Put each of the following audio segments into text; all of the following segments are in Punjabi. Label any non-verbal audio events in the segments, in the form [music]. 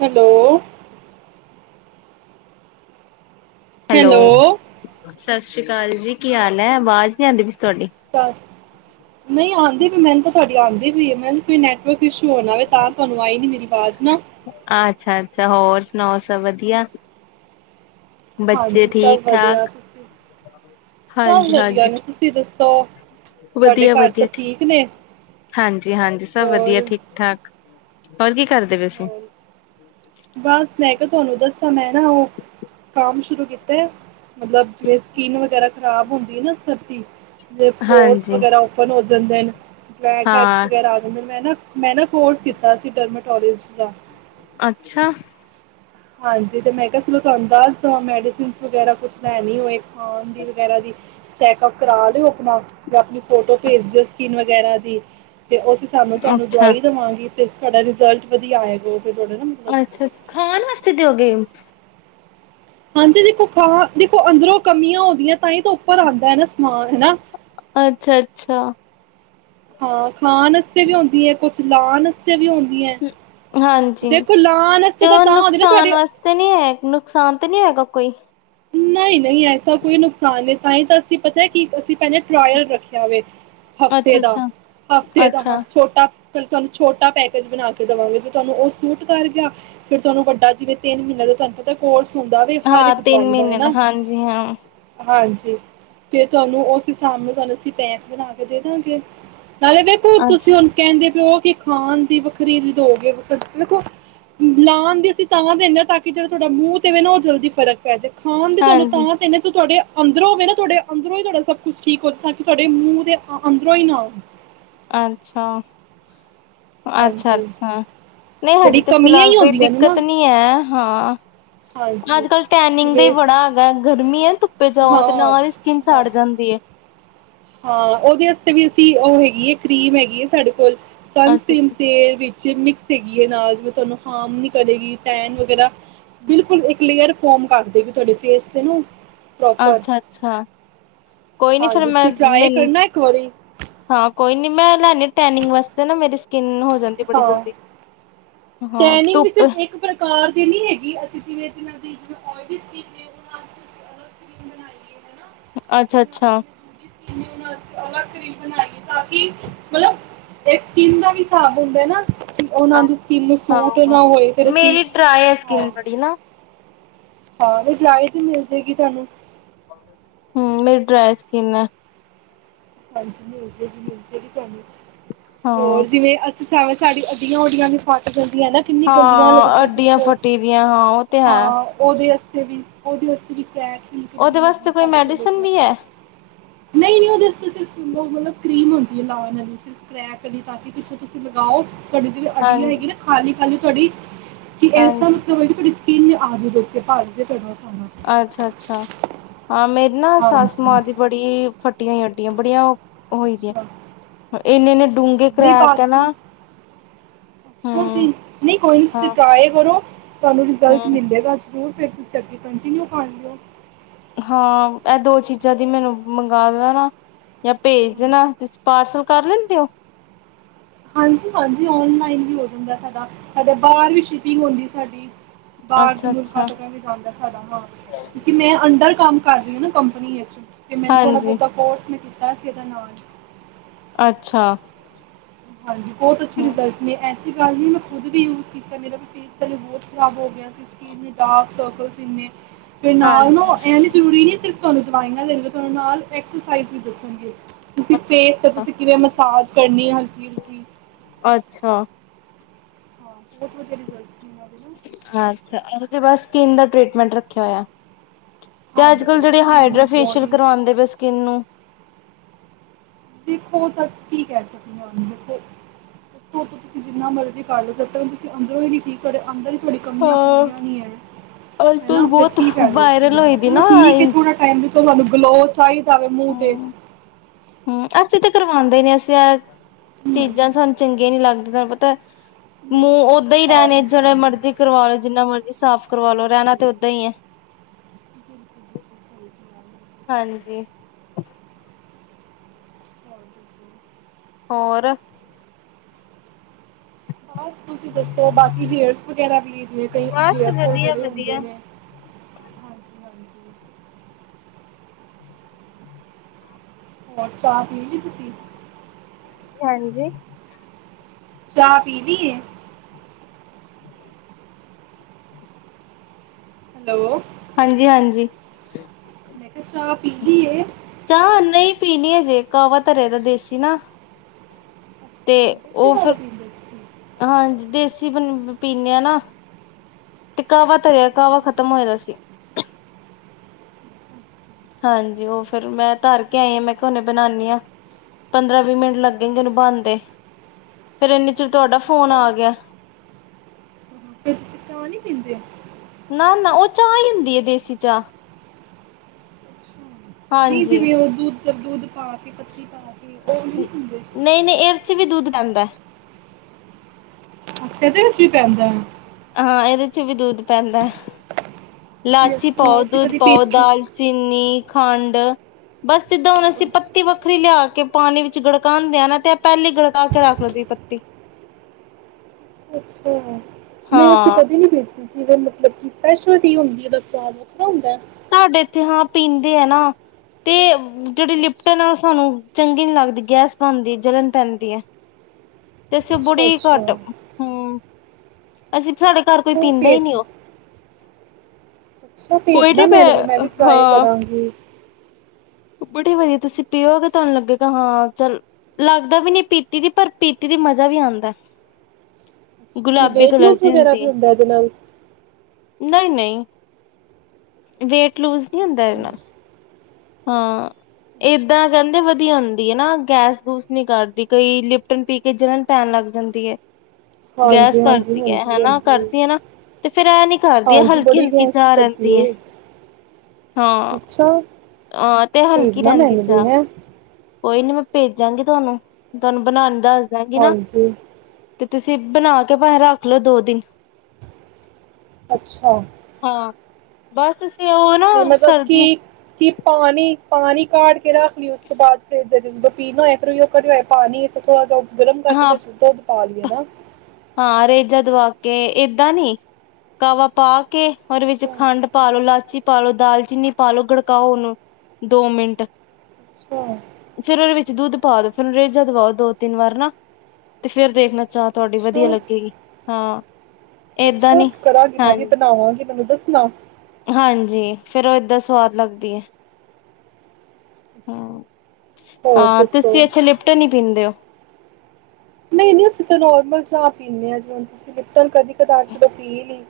ਹੈਲੋ, ਹੈਲੋ, ਸਸ ਰੀ ਕਾਲ ਜੀ ਕੀ ਹਾਲ ਐ, ਆਵਾਜ਼ ਨੀ ਆਂਦੀ ਪਈ ਤੁਹਾਡੀ ਬਸ ਨਹੀਂ ਆਂਦੀ ਵੀ ਮੈਨੂੰ ਤੇ ਤੁਹਾਡੀ ਆਂਦੀ ਈ ਐਲ ਕੋਈ ਨੈਟਵਰਕ ਕੁਛ ਹੋ ਨਾ ਵੇ ਤਾਂ ਤੁਹਾਨੂੰ ਆਈ ਨੀ ਮੇਰੀ ਆਵਾਜ਼ ਨਾ ਅੱਛਾ ਅੱਛਾ ਹੋਰ ਸੁਣਾਓ ਸਭ ਵਧੀਆ। ਬੱਚੇ ਹਾਂਜੀ ਸਭ ਠੀਕ ਵਧੀਆ, ਠਾਕ ਤੁਸੀਂ ਸਭ ਹਾਂਜੀ ਵਧੀਆ ਹਾਂਜੀ ਨੇ ਤੁਸੀਂ ਦੱਸੋ। ਸੌ, ਵਧੀਆ- ਵਧੀਆ ਠੀਕ, ਹਾਂਜੀ-ਹਾਂਜੀ ਸਭ ਵਧੀਆ ਹੋਰ ਠੀਕ-ਠਾਕ। ਹੋਰ ਕੀ ਕਰਦੇ ਪਏ ਸੀ ਹੋਰ ਬਸ ਮੈ ਤੁਹਾਨੂੰ ਦੱਸਾਂ ਮੈਂ ਨਾ ਉਹ ਕੰਮ ਸ਼ੁਰੂ ਕੀਤਾ। ਮਤਲਬ ਜਿਵੇਂ ਸਕਿੰਨ ਵਗੈਰਾ ਖ਼ਰਾਬ ਹੁੰਦੀ ਨਾ ਸਰਦੀ ਪੋਰਸ ਹਾਂਜੀ ਵਗੈਰਾ ਓਪਨ ਹੋ ਜਾਂਦੇ ਨੇ। ਬਲੇਕ ਹੈਡਸ ਹਾਂ ਵਗੈਰਾ ਆ ਜਾਂਦੇ ਮੈਂ ਨਾ ਮੈਂ ਨਾ ਕੋਰਸ ਕੀਤਾ ਸੀ, ਡਰਮਾਟੋਲੋਜੀ ਅੱਛਾ, ਅੱਛਾ, ਹਾਂਜੀ, ਤੇ ਮੈਂ ਕਿਹਾ ਚੋ ਤੁਹਾਨੂੰ ਦੱਸ ਮੈਡੀਸਨ ਵਗੈਰਾ ਕੁਛ ਲੈ ਹੋਏ ਖਾਣ ਦੀ ਵਗੈਰਾ ਦੀ ਚੈਕਪ ਕਰਾ ਲਓ, ਆਪਣਾ ਜਾਂ ਆਪਣੀ ਫੋਟੋ ਭੇਜ ਦਿਓ ਸਕੀਨ ਵਗੈਰਾ ਦੀ ਤੇ ਅਸੀਂ ਸਾਨੂੰ ਤੁਹਾਨੂੰ ਅੱਛਾ ਦਵਾਈ ਦੇਵਾਂਗੀ। ਅਤੇ ਤੁਹਾਡਾ ਰਿਜ਼ਲਟ ਵਧੀਆ ਆਏਗਾ। ਫਿਰ ਤੁਹਾਡਾ ਨਾ ਮਤਲਬ ਅੱਛਾ-ਅੱਛਾ ਖਾਣ ਵਾਸਤੇ, ਦਿੰਦੇ ਹੋ, ਹਾਂਜੀ, ਦੇਖੋ ਖਾਂ ਦੇਖੋ ਅੰਦਰੋਂ ਕਮੀਆਂ ਹੋਣਗੀਆਂ ਤਾਂ ਹੀ ਤਾਂ ਉੱਪਰ ਆਦਾ ਨਾ ਸਮਾਨ ਹਨਾ। ਅੱਛਾ-ਅੱਛਾ, ਹਾਂ, ਖਾਣ ਵਸਤੇ ਵੀ ਹੁੰਦੀ ਹੈ, ਕੁਛ ਲਾਣ- ਤੇ ਵੀ ਹੁੰ, ਹ ਹਾਂਜੀ, ਵਾਸਤੇ ਤੇ ਤਾਂ ਉਹ ਤਾਂ ਹੁੰਦੀ ਨਾ ਤੁਹਾਡੇ ਨੁਕਸਾਨ ਵਾਸਤੇ ਨੀ ਹੈ, ਨੁਕਸਾਨ ਤਾਂ ਨੀ ਹੈਗਾ ਕੋਈ ਨਹੀਂ-ਨਹੀਂ, ਐਸਾ ਕੋਈ ਨੁਕਸਾਨ ਨਹੀਂ ਤਾਂਹੀ ਤਾਂ ਅਸੀਂ ਪਤਾ ਕਿ ਅਸੀਂ ਟਰਾਇਲ ਰੱਖਿਆ ਵੇ ਅੱਛਾ ਹਫਤੇ ਦਾ ਅੱਛਾ ਹਫਤੇ ਦਾ ਅੱਛਾ ਹਾ ਛੋਟਾ, ਤੁਹਾਨੂੰ ਛੋਟਾ ਪੈਕੇਜ ਬਣਾ ਕੇ ਦੇਵਾਂਗੇ ਜੇ ਤੁਹਾਨੂੰ ਉਹ ਸੂਟ ਕਰ ਗਿਆ ਫ਼ਿਰ ਤੁਹਾਨੂੰ ਵੱਡਾ ਜਿਵੇਂ ਤਿੰਨ ਮਹੀਨੇ ਦਾ ਤੁਹਾਨੂੰ ਪਤਾ ਕੋਰਸ ਹੁੰਦਾ ਵੀ ਹਰ ਹਾਂ ਇੱਕ ਤਿੰਨ ਦਵਾਈ ਮਹੀਨੇ ਹਨਾ ਦਾ ਹਾਂਜੀ ਹਾਂ ਹਾਂਜੀ ਤੇ ਤੁਹਾਨੂੰ ਉਸ ਹਿਸਾਬ ਨਾਲ ਤੁਹਾਨੂੰ ਅਸੀਂ ਪੈਂਕ ਬਣਾ ਕੇ ਦੇ ਦਾਂਗੇ ਦੇਖੋ ਤੁਸੀਂ ਅੱਛਾ ਹੁਣ ਕਹਿੰਦੇ ਪਿਓ ਖਾਣ ਦੀ ਵ ਖਰੀਦੋ ਗ ਦੇੋ ਲਾਉਣ ਦੀ ਅਸੀਂ ਤਾਂਹ ਦਿੰਦੇ ਹਾਂ ਤਾਂ ਕਿ ਜਿਹੜਾ ਤੁਹਾਡਾ ਮੂੰਹ ਤੇਵੇ ਨਾ ਉਹ ਜਲਦੀ ਫਰਕ ਕ ਖਾਣ ਦੀ ਤੁਹਾਨੂੰ ਹਾਂਜੀ ਤਾਂ ਤੇਨ ਤੁਹਾਡੇ ਅੰਦਰੋਂ ਹੋ ਗਵੇ ਨਾ ਤੁਹਾਡੇ ਅੰਦਰੋਂ ਤੁਹਾਾ ਸਭ ਕੁਛ ਠੀਕ ਹੋਵੇ ਤਾਂ ਕਿ ਤੁਹਾਡੇ ਮੂੰਹ ਦੇ ਅੰਦਰੋਂ ਹੀ ਨਾ ਆ ਅੱਛਾ ਅੱਛਾ ਹਾਂਜੀ ਅੱਛਾ ਨਹੀਂ ਹਜੇ ਜਿਹੜੀ ਤੇ ਕਮੀਆਂ ਫਿਲਹਾਲ ਹੀ ਕੋਈ ਹੁੰਦੀਆਂ ਨੇ ਨਾ ਦਿੱਕਤ ਨੀ ਹੈ ਹਾਂ ਹਾਂਜੀ ਅੱਜ ਕੱਲ ਟੈਨਿੰਗ ਦਾ ਹੀ ਜਿਵੇਂ ਬੜਾ ਹੈਗਾ ਗਰਮੀ ਹੈ ਧੁੱਪੇ ਜਾਓ ਹਾਂ ਤੇ ਨਾਲ ਹੀ ਸਕਿੰਨ ਹਾਂ ਛੜ ਜਾਂਦੀ ਏ ਹਾਂ ਉਹਦੇ ਵਾਸਤੇ ਵੀ ਅਸੀਂ ਉਹ ਹੈਗੀ ਹੈ ਕਰੀਮ ਹੈਗੀ ਹੈ ਸਾਡੇ ਕੋਲ ਸਨ ਅੱਛਾ ਸਕ੍ਰੀਨ ਅੱਛਾ ਤੇ ਵਿੱਚ ਮਿਕਸ ਹੈਗੀ ਹੈ ਨਾਲ ਜਵੇ ਤੁਹਾਨੂੰ ਹਾਰਮ ਨ ਕਰੇਗੀ ਟੈਨ ਵਗੈਰਾ ਬਿਲਕੁਲ ਇੱਕ ਲੇਅਰ ਫੋਮ ਕਰ ਦੇਗੀ ਤੁਹਾਡੇ ਫੇਸ ਤੇ ਨਾ ਪ੍ਰੋਪਰ ਅੱਛਾ ਅੱਛਾ ਕੋਈ ਨੀ ਫੇਿਰ ਹਾਂਜੀ ਮੈਂ ਤੁਸੀਂ ਟਰਾਈ ਮੈਨੂੰ ਕਰਨਾ ਇੱਕ ਵਾਰੀ ਹਾਂ ਕੋਈ ਨੀ ਮੈਂ ਲੈ ਟੈਨਿੰਗ ਵਾਸਤੇ ਨਾ ਮੇਰੀ ਸਕਿੰਨ ਹੋ ਜਾਂਦੀ ਬੜੀ ਹਾਂ ਜਲਦੀ ਹਾਂ ਟੈਨਿੰਗ ਵੀ ਧੁੱਪ ਸਿਰਫ ਇੱਕ ਪ੍ਰਕਾਰ ਦੀ ਨੀ ਹੈਗੀ ਅਸੀਂ ਜਿਵੇਂ ਫ੍ਰਿਜ ਮੈਂ ਹੋਰ ਵੀ [unintelligible] ਨੇ ਉਹਨਾਂ ਕਰੀਮ ਬਣਾਈਏ। ਅੱਛਾ-ਅੱਛਾ ਕਰੀਮ ਬਣਾਈ ਤਾਂ ਕਿ ਮਤਲਬ ਸਕਿਨ ਦਾ ਵੀ ਸਾਬ ਹੁੰਦਾ ਨਾ। ਉਹਨਾਂ ਦੀ ਹਾਂ ਹਾਂ ਮੇਰੀ ਡਰਾਈ ਹੈ ਹਾਂ ਸਕਿਨ ਬੜੀ ਨਾ। ਹਾਂ ਇਹ [unintelligible] ਤੇ ਮਿਲ ਜਾਏਗੀ ਤੁਹਾਨੂੰ। ਹਮ ਮੇਰੀ ਡਰਾਏ ਸਕਿੰਨ ਹੈ। ਹਾਂਜੀ ਮਿਲ ਜਏਗੀ ਮਿਲ ਜਾਏਗੀ ਤੁਹਾਨੂੰ। ਹਾਂ ਹੋਰ ਜਿਵੇਂ ਜਿਵੇਂ ਸਾਡੀ ਅੱਡੀਆਂ ਉਡੀਆਂ ਵੀ ਫਟ ਜਾਂਦੀ ਆਂ ਨਾ ਕਿੰਨੀ ਗੰਦੀਆਂ ਹਾਂ ਲੱਗਦੀਆਂ ਅੱਡੀਆਂ ਪਿੱਛੋਂ, ਫੱਟੀ ਦੀਆਂ ਹਾਂ ਉਹ ਤੇ ਹੈ ਹਾਂ ਉਹਦੇ ਆਸਤੇ ਵੀ ਉਹਦੇ ਆਸਤੇ ਵੀ ਨੈਚੁਰਲ ਉਹਦੇ ਕਰੀਮ ਵਾਸਤੇ ਮਿਲਦੀ ਕੋਈ ਸਾਡੇ ਕੋਲ ਇੱਕ, ਮੈਡੀਸਨ ਵੀ ਹੈ ਨਹੀਂ-ਨਹੀਂ ਉਹਦੇ ਮਤਲਬ ਕਰੀਮ ਹੁੰਦੀ ਲਾਉਣ ਆਸਤੇ [unintelligible] [unintelligible] ਤਾਂ ਕਿ ਪਿੱਛੋਂ ਤੁਸੀਂ ਲਗਾਓ। ਤੁਹਾਡੀ ਜਿਹੜੀ ਅੱਡੀਆਂ ਹਾਂਜੀ ਹੈਗੀਆ ਨਾ ਖਾਲੀ-ਖਾਲੀ ਤੁਹਾਡੀ ਕਿ ਇਸ ਦਾ ਹਾਂਜੀ ਮਤਲਬ ਹੈ ਕਿ ਤੁਹਾਡੀ ਪੀਲ ਆ ਜਾਵੇ ਉੱਤੇ ਭਾਰ ਕੇ ਪੈਣ ਵਾਸਤੇ ਅੱਛਾ-ਅੱਛਾ, ਹਾਂ ਮੇਰੀ ਨਾ ਹਾਂਜੀ ਸੱਸ ਮਾਂ ਦੀ ਬੜੀ ਫਟ ਟੀਆਂ ਅੱਡੀਆਂ ਬੜੀਆ ਅੱਛਾ, ਡੂੰਘੇ ਨਹੀ ਪਾ ਕਰੈਕ ਹੈ ਨਾ ਕੇ, ਅੱਛਾ ਜੀ ਹਮ ਨਹੀਂ ਕੋਈ ਨੀ ਤੁਸੀਂ ਹਾਂ ਟਰਾਏ ਕਰੋ। ਤੁਹਾਨੂੰ ਰਿਜ਼ਲਟ ਹਮ ਮਿਲੇਗਾ ਜਰੂਰ। ਫਿਰ ਤੁਸੀਂ ਅੱਗੇ ਕੰਟੀਨਿਊ ਕਰ ਲਿਓ। ਹਾਂ ਇਹ ਦੋ ਚੀਜ਼ਾਂ ਦੀ ਮੈਨੂੰ ਮੰਗਾ ਦੇਣਾ। ਜਾਂ ਭੇਜ ਦੇਣਾ ਹਾਂਜੀ ਤੁਸੀਂ ਪਾਰਸਲ ਕਰ ਲੈਂਦੇ ਹੋ? ਹਾਂਜੀ-ਹਾਂਜੀ ਓਨਲਾਈਨ ਵੀ ਹੋ ਜਾਂਦਾ ਸਾਡਾ, ਸਾਡਾ ਬਾਹਰ ਵੀ ਸ਼ਿਪਿੰਗ ਹੁੰਦੀ ਸਾਡੀ। ਬਾਹਰ ਦੇ ਅੱਛਾ ਮੁਲਕਾਂ ਅੱਛਾ ਤੋਂ ਕਿਉਂਕਿ ਜਾਂਦਾ ਸਾਡਾ ਮਾਲ, ਕਿਉਂਕਿ ਮੈਂ ਅੰਡਰ ਕੰਮ ਕਰ ਰਹੀ ਆ ਨਾ ਕੰਪਨੀ ਵਿਚ ਤੇ ਮੈਨੂੰ ਹਾਂਜੀ ਥੋੜਾ-ਬਹੁਤਾ ਕੋਰਸ ਮਿਲ ਐ ਸੀ ਇਹਦੇ ਨਾਲ। ਅੱਛਾ ਹਾਂਜੀ ਬਹੁਤ ਅੱਛੇ ਹਮ ਰਿਜ਼ਲਟ ਨੇ ਐ ਅ ਗੱਲ ਨਹੀਂ ਮੈਂ ਖੁਦ ਵੀ ਯੂਜ ਕੀਤਾ ਮੇਰਾ ਵੀ ਫੇਸ ਪਹਿਲੇ ਬਹੁਤ ਖਰਾਬ ਹੋ ਗਿਆ ਸੀ ਸਕਿੰਨ ਡਾਰਕ ਸਰਕਲਜ਼ ਇੰਨੇ ਤੇ ਨਾਲ ਹਾਂਜੀ ਨਾ ਐ ਜ਼ਰੂਰੀ ਨ ਸਿ ਤੁਹਾਨੂੰ ਦਵਾਈਆਂ ਦੇਣਗੇ ਤੁਹਾਨੂੰ ਨਾਲ ਐਕਸਸਾਈ ਵੀ ਦੱਸਣਗੇ ਤੁਸੀਂ ਫੇਸ ਤੇ ਅੱਛਾ ਤੁਸੀਂ ਕਿਵੇਂ ਮਸਾਜ ਕਰਨੀ ਹੈ ਹਿਲਕੀ ਅੱਛਾ ਹਾਂ ਬਹੁਤ ਵਧੀਆ ਰਿਜਲਟਸ ਨੇ ਦੇ ਨਾ। ਅਛਾ ਇਹੋ ਬਸ ਸਕਿਨ ਦਾ ਟ੍ਰਰੀਟਮੈਂਟ ਰੱਖਿਆ ਹੋਇਆ ਤੇ ਅੱਜ ਕੱਲ੍ਹ ਜਿਹੜੇ ਹਾਈਡਰਾ ਫੇਸ਼ੀਅਲ ਕਰਵਾਉਂਦੇ ਪਏ ਸਕਿੰਨ ਨੂੰ ਦੇਖੋ ਤਾਂ ਠੀਕ ਕਹਿ ਸਕਦੇ ਉਹਨੂੰ ਦੇਖੋ ਦੇੋ ਤੁਸੀਂ ਜਿੰਨਾ ਮਰਜ਼ੀ ਕਰ ਲਓ ਜਦ ਤੱਕ ਤੁਸੀਂ ਅੰਦਰੋਂ ਹੀ ਨੀ ਠੀਕ ਕਰੇ ਅੰਦਰ ਤੁਹਾਡੀ ਕਮੀਆਂ ਹਾਂ ਪੂਰੀਆਂ ਨੀ ਹੈ ਅੱਜ ਹਨਾ ਕੱਲ ਤੇ ਬਹੁਤ ਕੀ ਫ਼ਾਇਦਾ ਉਸ ਚੀਜ਼ ਵਾਇਰਲ ਹੋਈ ਨਾਲ ਦੀ ਚਲੋ ਨਾ ਠੀਕ ਹੈ ਹਮ ਥੋੜਾ ਟਾਈਮ ਦਿੱ ਤੁਹਾਨੂੰ ਗਲੋ ਪਾਵੇ ਮੂੰਹ ਤੇ ਹਮ ਅਸੀਂ ਤਾਂ ਕਰਵਾਉਂਦੇ ਨੀ [unintelligible] ਨਹੀਂ ਚੀਜ਼ਾਂ ਸਾਨੂੰ ਚੰਗੀਆਂ ਨੀ ਲੱਗਦੀਆਂ ਤੁਹਾਨੂੰ ਪਤਾ ਨਹੀਂ ਮੂੰਹ ਓਦਾਂ ਅਸੀਂ ਹੀ ਤਾਂ ਆਪ ਰਹਿਣੇ ਨਹੀਂ ਜਿਹੜੇ ਕਰਾਉਂਦੇ ਮਰਜ਼ੀ ਕਰਵਾ ਲਓ ਜਿੰਨਾ ਮਰਜ਼ ਸਾਫ਼ ਕਰਵਾਾਲੋ ਬਿਲਕੁਲ ਰਹਿਣਾ ਬਿਲਕੁਲ ਤੇ ਓਦਾਂ ਹੀ ਹੈ ਬਿਲਕੁਲ ਸਹੀ ਕਿਹਾ ਜੀ। ਹਾਂਜੀ ਹੋਰ ਦੱਸੋ ਹੋਰ ਬਸ ਤੁਸੀਂ ਦੱਸੋ ਬਾਕੀ ਹੇਰਸ ਵਗੈਰਾ ਵੀ ਜਿਵੇ ਕਈ ਬਸ ਹੇਅਰ ਫੋਲ ਵਧੀਆ ਬੜੇ ਹੁੰਦੇ ਵਧੀਆ ਨੇ ਹਾਂਜੀ ਹਾਂਜੀ ਹੋਰ ਚਾਹ ਪੀ ਲੀ ਤੁਸੀਂ ਹਾਂਜੀ ਚਾਹ ਪੀ ਲਈ [unintelligible] ਹੈਲੋ ਹਾਂਜੀ ਹਾਂਜੀ ਮੈਂ ਕਿਹਾ ਚਾਹ ਪੀਲੀ ਚਾਹ ਨਹੀਂ ਪੀਣੀ ਹਜੇ ਕਾਹਵਾ ਧਰੇ ਦਾ ਦੇਸੀ ਨਾ ਤੇ ਅੱਛਾ ਵੈਸੇ ਉਹ ਕਾਹਦਾ ਫਿਰ ਪੀਂਦੇ ਤੁਸੀਂ ਹਾਂਜੀ ਦੇਸੀ ਪੀਂਨ ਆ ਨਾ ਤੇ ਕਾਹਵਾ ਤਰਿਆ ਕਾਹਵਾ ਅੱਛਾ ਖਤਮ ਹੋਏਦਾ ਸੀ ਹਾਂਜੀ ਉਹ ਫੇਿਰ ਮੈਂ ਤਰ ਕੇ ਆਈ ਆਾਂ ਮੈਂਨੇ ਬਣਾਾਨਦੀ ਆਾਂ ਪੰਦਰਾਂ ਵੀਹ ਮਿੰਟ ਲੱਗੇਨੂੰ ਬਣਦੇ ਫੇਿਰ ਇਨੇ ਅੱਛਾ ਚਿਰ ਅੱਛਾ ਅੱਛਾ ਤੁਹਾਡਾ ਅੱਛਾ ਅੱਛਾ ਫੋਨ ਚਾਹ ਹਾਂ, ਆ ਗਿਆ ਉਹ ਨੀ ਪਿੰਦੇ ਆ ਨਾ ਨਾ ਉਹ ਚਾਹ ਹੀ ਹੁੰਦੀ ਹੈ ਦੇਸੀ ਚਾਹ ਅੱਛਾ ਨਹੀਂ ਜੀ ਹਾਂਜੀ। ਵੀ ਉਹ ਦੂ ਦੂਧ ਪਾ ਕੇ ਪੱਤੀ ਪਾ ਕੇ ਉਹ ਨੀ ਪੀਂਦੇ ਨਹੀਂ ਨਹੀਂ ਇਹਦੇ ਚ ਵੀ ਦੁੱਧ ਪੈਂਦਾ ਅੱਛਾ ਇਹਦੇ ਵਿੱਚ ਵੀ ਪੈਂਦਾ ਹੈ ਹਾਂ ਇਹਦੇ ਚ ਵੀ ਦੁੱਧ ਪੈਂਦਾ ਹੈ ਤੇ ਲਾਚੀ ਅੱਛਾ ਪਾਓ ਅਸੀਂ ਦੁੱਧ ਕਦੀ ਪਾਓ ਪੀਤੀ ਦਾਲ ਚੀਨੀ ਖੰਡ ਬਸ ਸਿੱਦਾਂ ਹੁਣ ਅੱਛਾ ਅਸੀਂ ਪੱਤੀ ਵੱਖਰੀ ਲਿਆ ਕੇ ਪਾਣੀ ਵਿੱਚ ਗੜਕਾਂਦੇ ਆ ਨਾ ਤੇ ਇਹ ਪਹਿਲੀ ਗੜਕਾ ਕੇ ਰੱਖ ਲਓ ਪੱਤੀ ਅੱਛਾ ਅੱਛਾ ਨਹੀਂ ਅਸੀਂ ਹਾਂ ਕਦੇ ਨਹੀਂ ਬੇਠੇ ਜੈ ਮਤਲਬ ਕਿ ਸਪੈਸ਼ਲਿਟੀ ਹੁੰਦੀ ਉਹਦਾ ਸਵਾਦ ਵੱਖਰਾ ਹੁੰਦਾ ਸਾਡੇ ਇੱਥੇ ਹਾਂ ਪੀਂਦੇ ਆ ਨਾ ਤੇ ਜਿਹੜੀ ਲਿਪਟਨ ਆ ਉਹ ਸਾਨੂੰ ਚੰਗੀ ਨੀ ਲੱਗਦੀ ਗੈਸ ਬਣਦੀ ਜਲਣ ਪੈਂਦੀ ਤੇਸੀ ਅੱਛਾ ਬੜੀ ਘਟ ਅੱਛਾ ਹਮ ਅਸੀਂ ਸਾਡੇ ਘਰ ਕੋਈ ਉਹ ਪੀਂਦਾ ਹੀ ਪੇਜ ਨਹੀਂ ਉਹ ਅੱਛਾ ਕੋਈ ਭੇਜਣਾ ਨੀ ਮੈਨੂੰ ਵੀ ਮੈਂ ਵੀ ਟਰਾਈ ਹਾਂ ਕਰਾਂਗੀ ਬੜੀ ਵਧੀਆ ਤੁਸੀਂ ਪੀਓਗੇ ਤੁਹਾਨੂੰ ਲੱਗੇਗਾ ਹਾਂ ਚੱਲ ਲੱਗਦਾ ਵੀ ਨਹੀਂੀ ਪੀਤੀ ਦੀ ਪਰ ਪੀਤੀ ਦਾ ਮਜ਼ਾ ਵੀ ਆਉਂਦਾ ਕਿ ਗੁਲਾਬੀ ਵੇਟ ਕਲਰ ਲੂਸ ਦੀ ਵਗ਼ੈਰਾ ਹੁੰਦੀ ਵੀ ਹੈ ਹੁੰਦਾ ਇਹਦੇ ਨਾਲ ਨਹੀਂ ਨਹੀਂ ਵੇਟ ਲੂਜ਼ ਨਹੀਂ ਹੁੰਦਾ ਇਹ ਅੱਛਾ, ਦੇ ਨਾਲ ਹਾਂ ਅੱਛਾ। ਏਦਾਂ ਕਹਿੰਦੇ ਵਧੀਆ ਹੁੰਦੀ ਹੈ ਨਾ ਗੈਸ ਗੂਸ ਨਹੀਂ ਕਰਦੀ ਕਈ ਲਿਪਟਨ ਪੀ ਕੇ ਜਲਣ ਪੈਣ ਲੱਗ ਜਾਂਦੀ ਹੈ ਗੈਸ ਹਾਂਜੀ-ਹਾਂਜੀ ਕਰਦੀ ਹੈ ਹੁੰਦੀ ਹਨਾ ਹੁੰਦੀ ਏ। ਕਰਦੀ ਹੈ ਨਾ ਤੇ ਫਿਰ ਇਹ ਨੀ ਕਰਦੀ ਹੈ ਹਾਂਜੀ ਹਲਕੀ ਬੜੀ ਹਲਕੀ ਗੈਸ ਚਾਹ ਕਰਦੀ ਰਹਿੰਦੀ ਹੈ ਏ। ਹਾਂ ਅੱਛਾ ਅਹ ਤੇ ਹਲਕੀ ਭੇਜਣਾ ਰਹਿੰਦੀ ਮੈਨੂੰ ਵੀ ਚਾਹ ਹੈਂ, ਕੋਈ ਨੀ ਮੈਂ ਭੇਜਾਂਗੀ ਤੁਹਾਨੂੰ ਤੁਹਾਨੂੰ ਬਣਾਉਣ ਦੱਸ ਦਾਂਗੀ ਨਾ ਹਾਂਜੀ ਤੇ ਤੁਸੀਂ ਬਣਾ ਕੇ ਭਾਵੇ ਰੱਖ ਲਓ ਦੋ ਦਿਨ ਅੱਛਾ ਹਾਂ ਬਸ ਤੁਸੀ ਤੇ ਮਤਲਬ ਕੀ ਕੀ ਪਾਣੀ ਪਾਣੀ ਕਾੜ ਕੇ ਰੱਖ ਲਈ ਉਸ ਤੋਂ ਬਾਅਦ ਫਰਿੱਜ ਚ ਜਦੋਂ ਪੀਣਾ ਹੋਏ ਫਿਰ ਉਹ ਕਰੀ ਹੋਇਆ ਪਾਣੀ ਇਸੇ ਥੋੜਾ ਜਿਹਾ ਗਰਮ ਕਰਕੇ ਹਾਂ ਦੇ ਪਾ ਲਈਏ ਨਾ ਹਾਂ ਰੇਜਾ ਦਵਾ ਕੇ ਏਦਾਂ ਨੀ ਕਾਵਾ ਪਾ ਕੇ ਉਹਦੇ ਵਿੱਚ ਅੱਛਾ। ਖੰਡ ਪਾਲੋ ਇਲਾਚੀ ਪਾਾਲੋ ਦਾਲਚੀਨੀ ਪਾ ਲੋੋ ਗੜਕਾਓ ਉਹਨੂੰ ਦੋ ਮਿੰਟ ਅੱਛਾ, ਫੇਿਰ ਉਹਦੇ ਵਿੱਚ ਦੁੱਧ ਪਾ ਦ ਫੇਿਰ ਰੇਜਾ ਦਵਾ ਦੋ ਤਿੰਨ ਵਾਰ ਨਾ ਤੇ ਫੇਰ ਦੇਖਣਾ ਚਾਹ ਤੁਹਾਡੀ ਵ ਅੱਛਾ, ਏਦਾਂ ਅੱਛਾ ਨੀ ਕਰਾਂਗੀ ਮੈਂ ਵੀ ਹਾਂਜੀ ਬਣਾਵਾਂਗੀ ਮੈਨੂੰ ਦੱਸ ਸੁਣਾਓ ਹਾਂਜੀ ਫੇਰ ਉਹ ਏਦਾਂ ਸਵਾਦ ਲੱਗਦੀ ਹੈ ਅੱਛਾ। ਹਮ ਹੋਰ ਹਾਂ ਦੱਸੋ? ਤੁਸੀਂ ਇੱਥੇ ਲਿਪਟਨ ਹੀ ਪੀਂਦੇ ਹੋ [inaudible] ਨਹੀਂ ਨਹੀਂ ਅਸੀਂ ਤਾਂ ਨੋਰਮਲ ਚਾਹ ਪੀਂਦੇ ਹਾਂ ਜੀ ਹੁਣ ਤੁਸੀਂ ਲਿਪਟਨ ਕਦੇ ਕਦਾਰ ਚ ਤਾਂ ਪੀ ਨਹੀਂ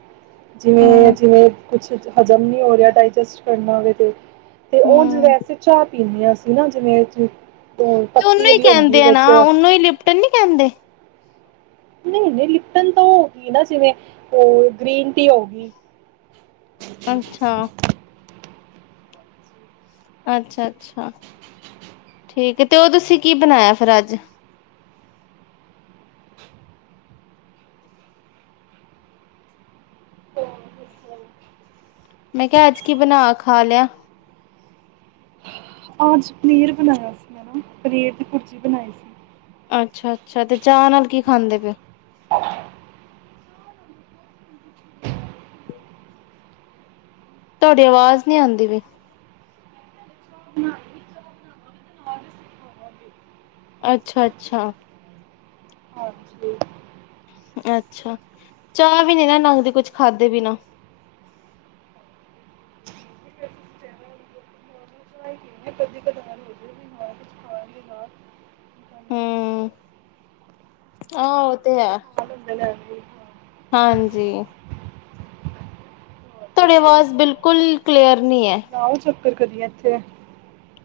ਜਿਵੇਂ ਹਾਂ ਜਿਵੇਂ ਕੁਛ ਹਜ਼ਮ ਨ ਹੋ ਰਿਹਾ ਡਾਇਜਸਟ ਕਰਨਾ ਹੋਵੇ ਤੇ ਤੇ ਹੁਣ ਜ ਹਮ ਵੈਸੇ ਚਾ ਪੀਂਦੇ ਹ ਅਸੀ ਨਾ ਜਿਵੇਂ ਚ ਤੇ ਉਹਨੂੰ ਹੀ ਕਹਿੰਦੇ ਆ ਨਾ ਉਹਨੂੰ ਹੀ ਲਿਪਟਨ ਨੀ ਕਹਿੰਦੇ ਨਹੀਂ ਨਹੀਂ ਲਿਪਟਨ ਤਾਂ ਹੋ ਗ ਨਾ ਜਿਵੇਂ ਹੋਰ ਗ੍ਰੀਨ ਟੀ ਹੋ ਗਈ ਅੱਛਾ ਅੱਛਾ ਅੱਛਾ ਠੀਕ ਤੇ ਉਹ ਤੁਸੀਂ ਕੀ ਬਣਾਇਆ ਫਿਰ ਅੱਜ ਮੈਂ ਕਿਹਾ ਅੱਜ ਕੀ ਬਣਾ ਖਾ ਲਿਆ ਅਜ ਪਨੀਰ ਬਣਾਇਆ ਸੀ ਮੈਂ ਨਾ ਪਨੀਰ ਦੀ ਕੁਰਜੀ ਬਣਾਈ ਸੀ ਅੱਛਾ ਅੱਛਾ ਤੇ ਚਾਹ ਨਾਲ ਕੀ ਖਾਂਦੇ ਪਓ ਤੁਹਾਡੀ ਆਵਾਜ਼ ਨਹੀਂੀ ਆਉਂਦੀ ਵੀਈ ਅੱਛਾ ਅੱਛਾ ਹਾਂਜੀ। ਅੱਛਾ ਚਾਹ ਵੀ ਨੇ ਨਾ ਨੰਗ ਦੇ ਕੁਛ ਖਾਧੇ ਬੀ ਨਾ ਕਦੀ ਕਦਾਰ ਹੋ ਜੇ ਵੀ ਹਾਂ ਕੁਝ ਖਾ ਲਿਆ ਨਾ ਹਮ ਆਹ ਉਹ ਤੇ ਸਾਡੇ ਹੈ ਕੋਲ ਹੁੰਦੇ ਨੇ ਵੀ ਹਾਂ ਹਾਂਜੀ ਹੋਰ ਤੁਹਾਡੀੇ ਦੱਸੋ ਆਵਾਜ਼ ਬਿਲਕੁਲ ਕਲੀਅਰ ਕਰਨਨੀ ਹੈ ੱਕਰ ਕਰਦੀੀ ਜਾਥੇ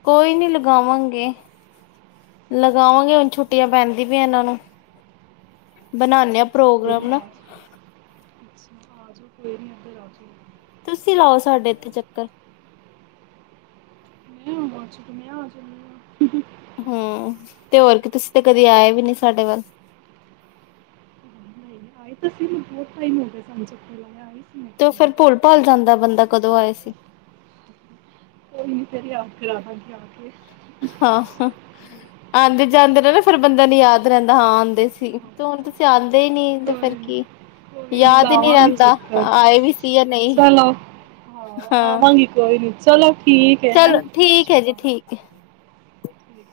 ਕੋਈ ਨੀ ਲਗਾਵਾਂਗੇ ਲਗਾਵਾਂਗੇ ਹੁਣ ਛੁੱਟੀਆਂ ਪੈਂਦੀ ਪ ਇਹਨਾਂ ਨੂੰ ਬਨਾਾਨੇ ਆ ਅੱਛਾ ਕੋਈ ਪ੍ਰੋਗਰਾਮ ਨਹੀਂ ਨਾ ਆ ਜਾਓ ੀ ਤੁਸੀਂ ਲਾਓ ਸਾਡੇ ਇੱਥੇ ਚੱਕਰ ਮ ਚਦੀ ਹੀਆਂ ਹਮ ਤੇ ਹੋਰ ਕੀ ਤੁਸੀਂ ਤੇ ਕਦੇ ਆਏ ਵੀ ਨੀ ਸਾਡੇ ਵੱਲ ਆਏ ਤਸੇ ਮ ਬਹੁਤ ਟਾਈਮ ਹੋ ਗਿਆ ਸਮਝ ਕੋਲਾ ਆਈ ਸੀ ਮੈਂ ਤੇ ਇੱਕ ਫੇਿਰ ਵਾਰੀ। ਭੁੱਲ ਭਾਲ ਜਾਂਦਾ ਬੰਦਾ ਕਦੋਂ ਆਏ ਸੀ ਕੋਈ ਨੀ ਫ ਆ ਕਰਵਾਂਗੇ ਆ ਕੇ ਹਾਂ ਆਉਂਦੇ ਜਾਂਦੇ ਰ ਨਾ ਫਿਰ ਬੰਦਾ ਨੂੰ ਯਾਦ ਰਹਿੰਦਾ ਹਾਂ ਆਉਂਦੇ ਸੀ ਹਾਂ ਤੇ ਹੁਣ ਤੁਸੀਂ ਆਉਂਦੇ ਹੀ ਨੀ ਤੇ ਕੋਈ ਫਿਰ ਨੀ, ਕੀ ਕੋਈ ਨੀ ਯਾਦ ਹੀ ਨਹੀਂੀ ਲਾਵਾਂਗੀ ਰਹਿੰਦਾ ਚੱਕਰ ਆਏ ਵੀ ਸੀ ਜਾਂ ਨਹੀਂ ਚਲੋ ਹਾਂ ਹਾਂ ਆਵਾਂਗੀ ਕੋਈ ਨੀ ਚਲੋ ਠੀਕ ਹੈ ਹੈਂ ਚਲੋ ਸਤਿ ਠੀਕ ਸ਼੍ਰੀ ਏ ਜੀ ਅਕਾਲ ਠੀਕ ਏ ਠੀਕ